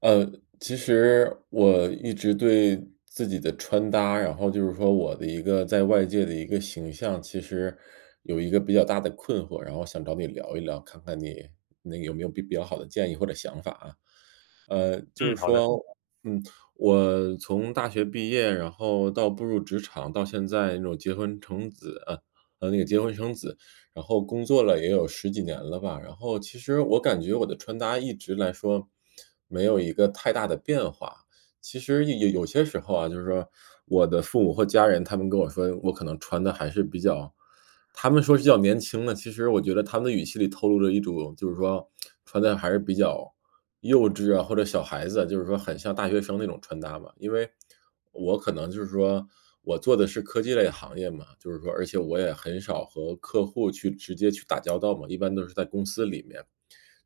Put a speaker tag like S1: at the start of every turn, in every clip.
S1: 呃，其实我一直对自己的穿搭，然后就是说我的一个在外界的一个形象，其实有一个比较大的困惑，然后想找你聊一聊，看看你那个有没有比较好的建议或者想法啊。呃，就是
S2: 嗯，好的，
S1: 说，嗯，我从大学毕业，然后到步入职场，到现在那种结婚生子，那个结婚生子，然后工作了也有十几年了吧。然后其实我感觉我的穿搭一直来说，没有一个太大的变化。其实有些时候啊，就是说我的父母或家人，他们跟我说我可能穿的还是比较他们说是叫年轻了，其实我觉得他们的语气里透露着一种就是说穿的还是比较幼稚啊，或者小孩子啊，就是说很像大学生那种穿搭嘛。因为我可能就是说我做的是科技类行业嘛，就是说而且我也很少和客户去直接去打交道嘛，一般都是在公司里面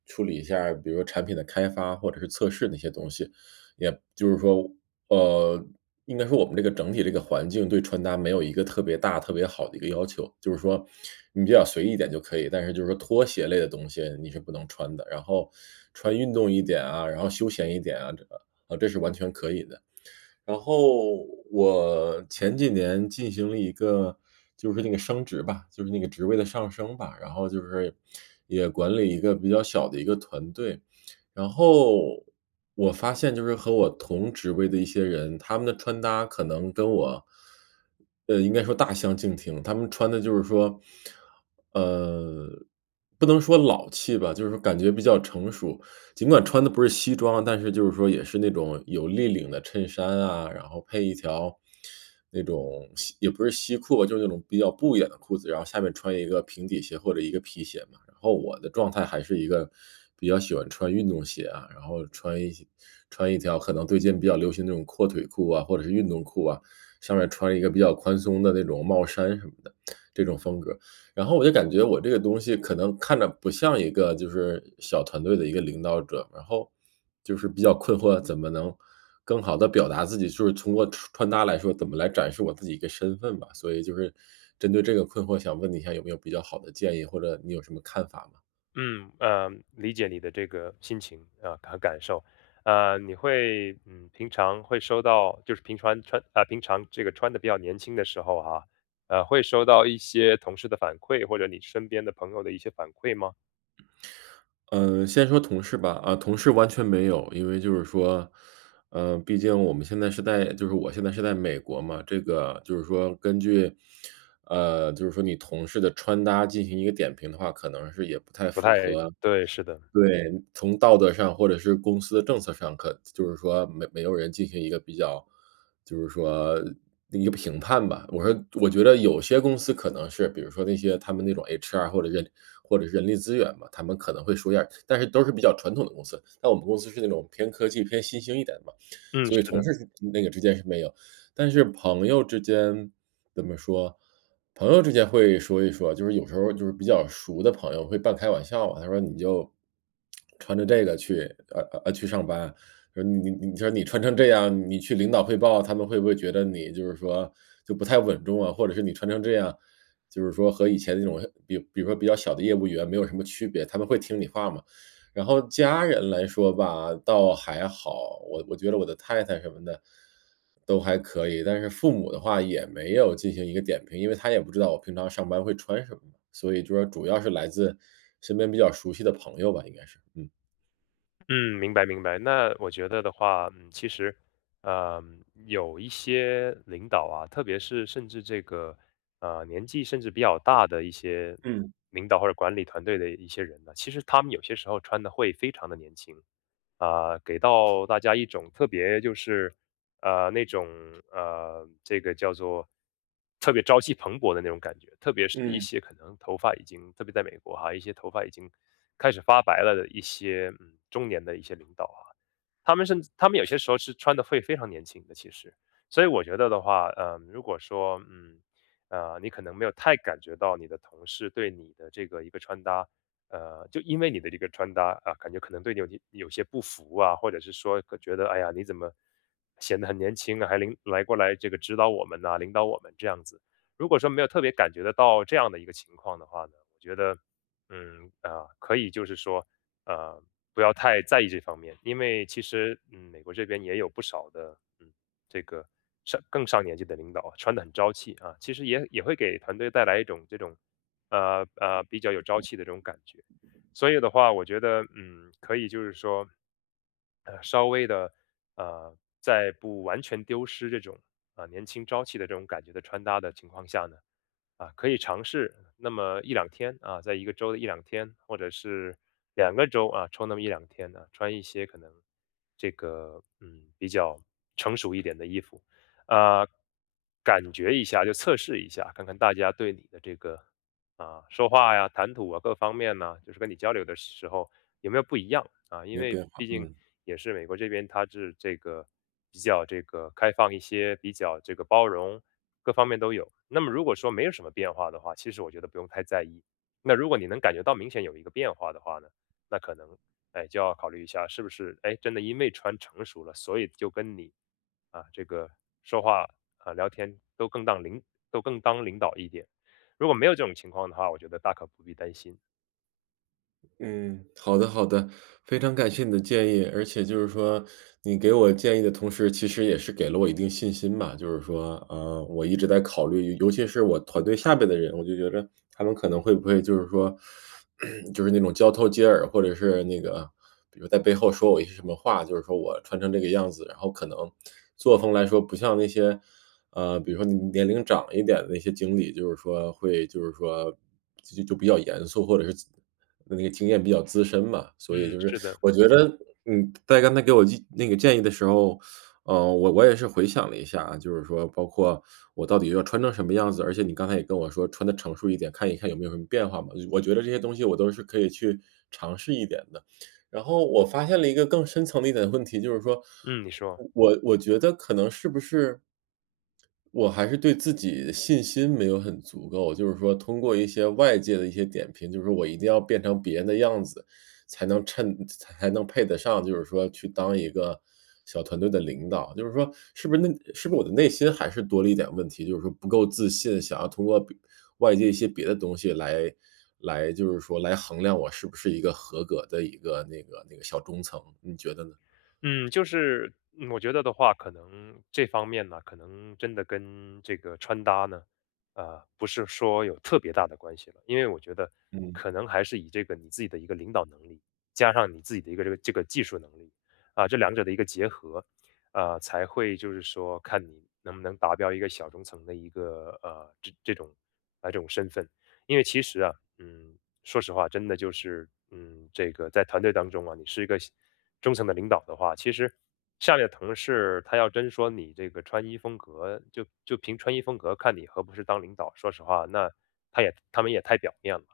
S1: 处理一下儿比如说产品的开发或者是测试那些东西，也就是说，呃，应该说我们这个整体这个环境对穿搭没有一个特别大、特别好的一个要求，就是说你比较随意一点就可以，但是就是说拖鞋类的东西你是不能穿的，然后穿运动一点啊，然后休闲一点啊，这是完全可以的。然后我前几年进行了一个就是那个升职吧，就是那个职位的上升吧，然后就是也管理一个比较小的一个团队。然后我发现就是和我同职位的一些人，他们的穿搭可能跟我，呃，应该说大相径庭。他们穿的就是说，呃，不能说老气吧，就是感觉比较成熟。尽管穿的不是西装，但是就是说也是那种有立领的衬衫啊，然后配一条那种西也不是西裤吧，就是那种比较不眼的裤子，然后下面穿一个平底鞋或者一个皮鞋嘛。然后我的状态还是一个比较喜欢穿运动鞋啊，然后穿一些穿一条可能最近比较流行那种阔腿裤啊，或者是运动裤啊，上面穿一个比较宽松的那种帽衫什么的，这种风格。然后我就感觉我这个东西可能看着不像一个就是小团队的一个领导者，然后就是比较困惑，怎么能更好的表达自己，就是通过穿搭来说，怎么来展示我自己一个身份吧。所以就是针对这个困惑，想问你一下有没有比较好的建议，或者你有什么看法吗？
S2: 嗯，呃，理解你的这个心情啊和感受，你会嗯，平常会收到，就是平常穿啊、平常这个穿的比较年轻的时候哈、会收到一些同事的反馈或者你身边的朋友的一些反馈吗？
S1: 嗯，先说同事吧，啊，同事完全没有，因为就是说，呃，毕竟我们现在是在，就是我现在是在美国嘛，这个就是说根据，呃，就是说你同事的穿搭进行一个点评的话，可能是也不太
S2: 不
S1: 符
S2: 太
S1: 合，
S2: 对，是的，
S1: 对，从道德上或者是公司的政策上，可就是说没有人进行一个比较，就是说一个评判吧。我说我觉得有些公司可能是，比如说那些他们那种 HR 或者人或者是人力资源嘛，他们可能会说一下，但是都是比较传统的公司。但我们公司是那种偏科技、偏新兴一点的嘛，
S2: 嗯，
S1: 所以
S2: 是
S1: 同
S2: 的。
S1: 事那个之间是没有。但是朋友之间怎么说，朋友之间会说一说，就是有时候就是比较熟的朋友会半开玩笑嘛，他说：“你就穿着这个去去上班。”说：“你说你穿成这样，你去领导汇报，他们会不会觉得你就是说就不太稳重啊？或者是你穿成这样，就是说和以前那种比如说比较小的业务员没有什么区别，他们会听你话吗？”然后家人来说吧，倒还好，我觉得我的太太什么的，都还可以，但是父母的话也没有进行一个点评，因为他也不知道我平常上班会穿什么嘛，所以就说主要是来自身边比较熟悉的朋友吧，应该是，嗯。
S2: 嗯，明白明白。那我觉得的话，其实，有一些领导啊，特别是甚至这个年纪甚至比较大的一些
S1: 嗯
S2: 领导或者管理团队的一些人呢，其实他们有些时候穿的会非常的年轻，给到大家一种特别就是，那种这个叫做特别朝气蓬勃的那种感觉。特别是一
S1: 嗯。
S2: 些可能头发已经特别在美国哈，一些头发已经开始发白了的一些，中年的一些领导啊，他们有些时候是穿的会非常年轻的，其实。所以我觉得的话，如果说，你可能没有太感觉到你的同事对你的这个一个穿搭，就因为你的这个穿搭啊，感觉可能对你有些不服啊，或者是说可觉得哎呀，你怎么显得很年轻啊，还领来过来这个指导我们呐、领导我们这样子。如果说没有特别感觉得到这样的一个情况的话呢，我觉得，可以就是说，呃，不要太在意这方面，因为其实美国这边也有不少的这个更上年纪的领导啊穿得很朝气啊，其实也会给团队带来一种这种比较有朝气的这种感觉。所以的话，我觉得，可以就是说，稍微的，呃，在不完全丢失这种年轻朝气的这种感觉的穿搭的情况下呢，可以尝试那么一两天啊，在一个周的一两天，或者是两个周啊，抽那么一两天呢、穿一些可能这个比较成熟一点的衣服，啊、感觉一下，就测试一下，看看大家对你的这个说话呀、谈吐啊各方面呢，就是跟你交流的时候有没有不一样啊？
S1: 没
S2: 因
S1: 有
S2: 为
S1: 变化，
S2: 毕竟
S1: 嗯。
S2: 也是美国这边，它是这个比较这个开放一些，比较这个包容，各方面都有。那么如果说没有什么变化的话，其实我觉得不用太在意。那如果你能感觉到明显有一个变化的话呢，那可能哎就要考虑一下，是不是哎真的因为穿成熟了，所以就跟你这个说话啊聊天都更当领导一点。如果没有这种情况的话，我觉得大可不必担心。
S1: 嗯，好的好的，非常感谢你的建议。而且就是说，你给我建议的同时，其实也是给了我一定信心吧。就是说，呃，我一直在考虑，尤其是我团队下边的人，我就觉着他们可能会不会就是说，就是那种交头接耳，或者是那个，比如在背后说我一些什么话，就是说我穿成这个样子，然后可能作风来说不像那些呃，比如说年龄长一点的那些经理，就是说会就是说就比较严肃，或者是那个经验比较资深嘛。所以
S2: 嗯。
S1: 就是
S2: 是的，
S1: 我觉得嗯，在刚才给我建那个建议的时候，呃，我也是回想了一下啊就是说包括我到底要穿成什么样子，而且你刚才也跟我说穿的成熟一点，看一看有没有什么变化嘛。我觉得这些东西我都是可以去尝试一点的。然后我发现了一个更深层的一点问题，就是说，
S2: 嗯，你说，
S1: 我觉得可能是不是我还是对自己的信心没有很足够，就是说通过一些外界的一些点评，就是说我一定要变成别人的样子，才能衬才能配得上，就是说去当一个小团队的领导。就是说，是不是那是不是我的内心还是多了一点问题，就是说不够自信，想要通过比外界一些别的东西来就是说来衡量我是不是一个合格的一个那个小中层，你觉得呢？
S2: 嗯，就是，我觉得的话，可能这方面呢，可能真的跟这个穿搭呢，不是说有特别大的关系了，因为我觉得
S1: 嗯
S2: 可能还是以这个你自己的一个领导能力，加上你自己的一个这个技术能力，这两者的一个结合，才会就是说看你能不能达标一个小中层的一个这种身份，因为其实啊，嗯。说实话，真的就是，这个在团队当中啊，你是一个中层的领导的话，其实下面的同事他要真说你这个穿衣风格，就凭穿衣风格看你合不合适当领导，说实话，那他们也太表面了。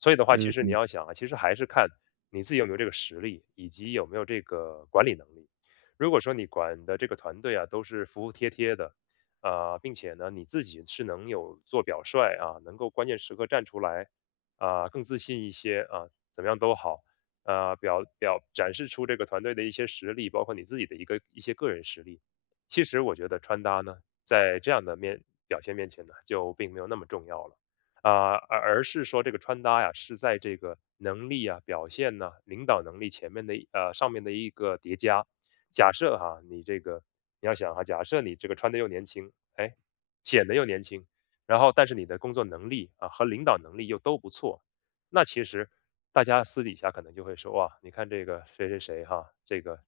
S2: 所以的话，其
S1: 嗯
S2: 实你
S1: 嗯
S2: 要想啊，其实还是看你自己有没有这个实力，以及有没有这个管理能力。如果说你管的这个团队啊都是服服帖帖的，并且呢你自己是能有做表率啊，能够关键时刻站出来，更自信一些啊、怎么样都好，展示出这个团队的一些实力，包括你自己的一些个人实力。其实我觉得穿搭呢，在这样的表现面前呢，就并没有那么重要了而是说这个穿搭呀，是在这个能力啊、表现呐、领导能力前面的上面的一个叠加。假设哈，你这个你要想哈，假设你这个穿的又年轻，哎，显得又年轻。然后但是你的工作能力啊和领导能力又都不错，那其实大家私底下可能就会说哇，你看这个谁谁谁哈，这个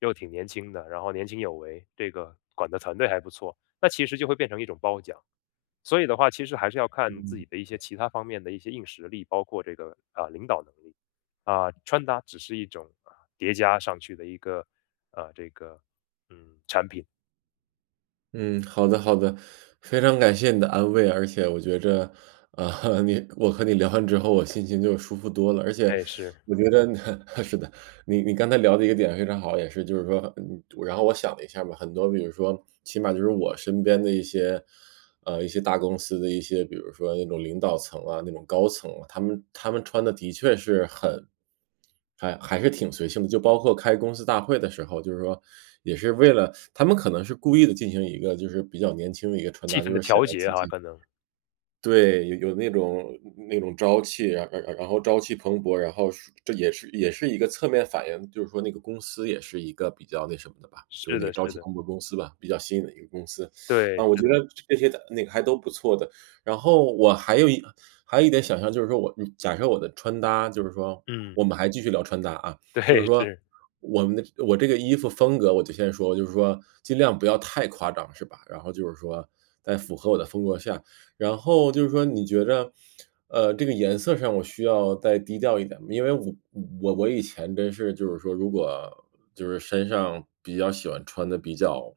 S2: 又挺年轻的，然后年轻有为，这个管的团队还不错，那其实就会变成一种褒奖。所以的话，其实还是要看自
S1: 嗯。
S2: 己的一些其他方面的一些硬实力，包括这个啊、领导能力啊、穿搭只是一种啊、叠加上去的一个啊、这个产品，
S1: 嗯，好的好的，非常感谢你的安慰，而且我觉着，啊，你我和你聊完之后，我心情就舒服多了，而且
S2: 哎是
S1: 我觉得 是的，你刚才聊的一个点非常好，也是就是说，嗯，然后我想了一下吧，很多比如说，起码就是我身边的一些呃，一些大公司的一些，比如说那种领导层啊，那种高层啊他们穿的的确是很还是挺随性的。就包括开公司大会的时候，就是说也是为了他们可能是故意的进行一个就是比较年轻的一个穿
S2: 气
S1: 搭，
S2: 氛
S1: 就
S2: 的
S1: 是显
S2: 调
S1: 得
S2: 节
S1: 自
S2: 哈、
S1: 己
S2: 可能
S1: 对，有那种那种朝气，然后朝气蓬勃，然后是这也是一个侧面反映，就是说那个公司也是一个比较那什么的吧，就是
S2: 是
S1: 那个
S2: 的
S1: 朝
S2: 是
S1: 气
S2: 的。
S1: 蓬勃公司吧，比较新的一个公司。
S2: 对，
S1: 啊，我
S2: 是
S1: 觉
S2: 的，
S1: 得这些的那个还都不错的。然后我还有一还有一点想象，就是说我嗯，假设我的穿搭就是说
S2: 嗯，
S1: 我们还继续聊穿搭啊，就是
S2: 对，
S1: 说
S2: 是，
S1: 我们的我这个衣服风格，我就先说，就是说尽量不要太夸张，是吧？然后就是说在符合我的风格下，然后就是说你觉着，呃，这个颜色上我需要再低调一点吗？因为我以前真是就是说，如果就是身上比较喜欢穿的比较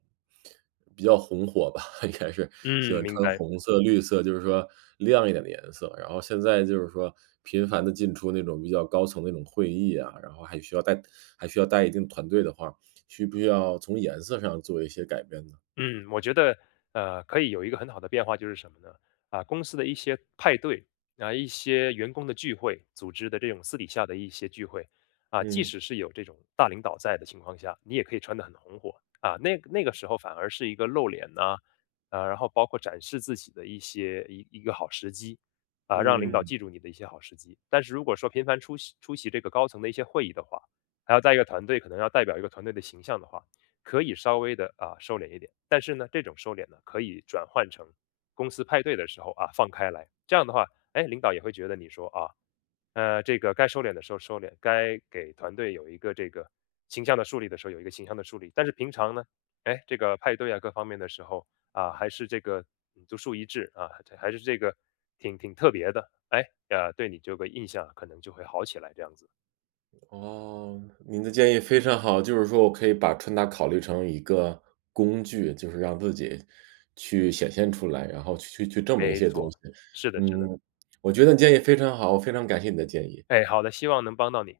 S1: 比较红火吧，应该是喜
S2: 嗯，
S1: 欢
S2: 明
S1: 穿
S2: 白。
S1: 红色、绿色，就是说亮一点的颜色。然后现在就是说频繁的进出那种比较高层那种会议啊，然后还需要带一定团队的话，需不需要从颜色上做一些改变呢？
S2: 嗯，我觉得可以有一个很好的变化，就是什么呢？公司的一些派对啊，一些员工的聚会，组织的这种私底下的一些聚会啊，即
S1: 嗯
S2: 使是有这种大领导在的情况下，你也可以穿得很红火啊。那个时候反而是一个露脸呐、然后包括展示自己的一些一一个好时机让领导
S1: 嗯。
S2: 记住你的一些好时机。但是如果说频繁出席这个高层的一些会议的话，还要带一个团队，可能要代表一个团队的形象的话。可以稍微的收敛一点，但是呢，这种收敛呢，可以转换成公司派对的时候啊放开来，这样的话，哎，领导也会觉得你说啊，这个该收敛的时候收敛，该给团队有一个这个形象的树立的时候有一个形象的树立，但是平常呢，哎，这个派对啊各方面的时候啊，还是这个独树一帜啊，还是这个挺特别的，哎，对你这个印象可能就会好起来，这样子，
S1: 哦，您的建议非常好，就是说我可以把穿搭考虑成一个工具，就是让自己去显现出来，然后去证明一
S2: 没
S1: 些东
S2: 错，
S1: 西。
S2: 是的，是
S1: 嗯，
S2: 的，
S1: 我觉得你建议非常好，我非常感谢你的建议。
S2: 哎，好的，希望能帮到你，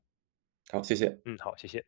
S1: 好，谢谢。
S2: 嗯，好，谢谢。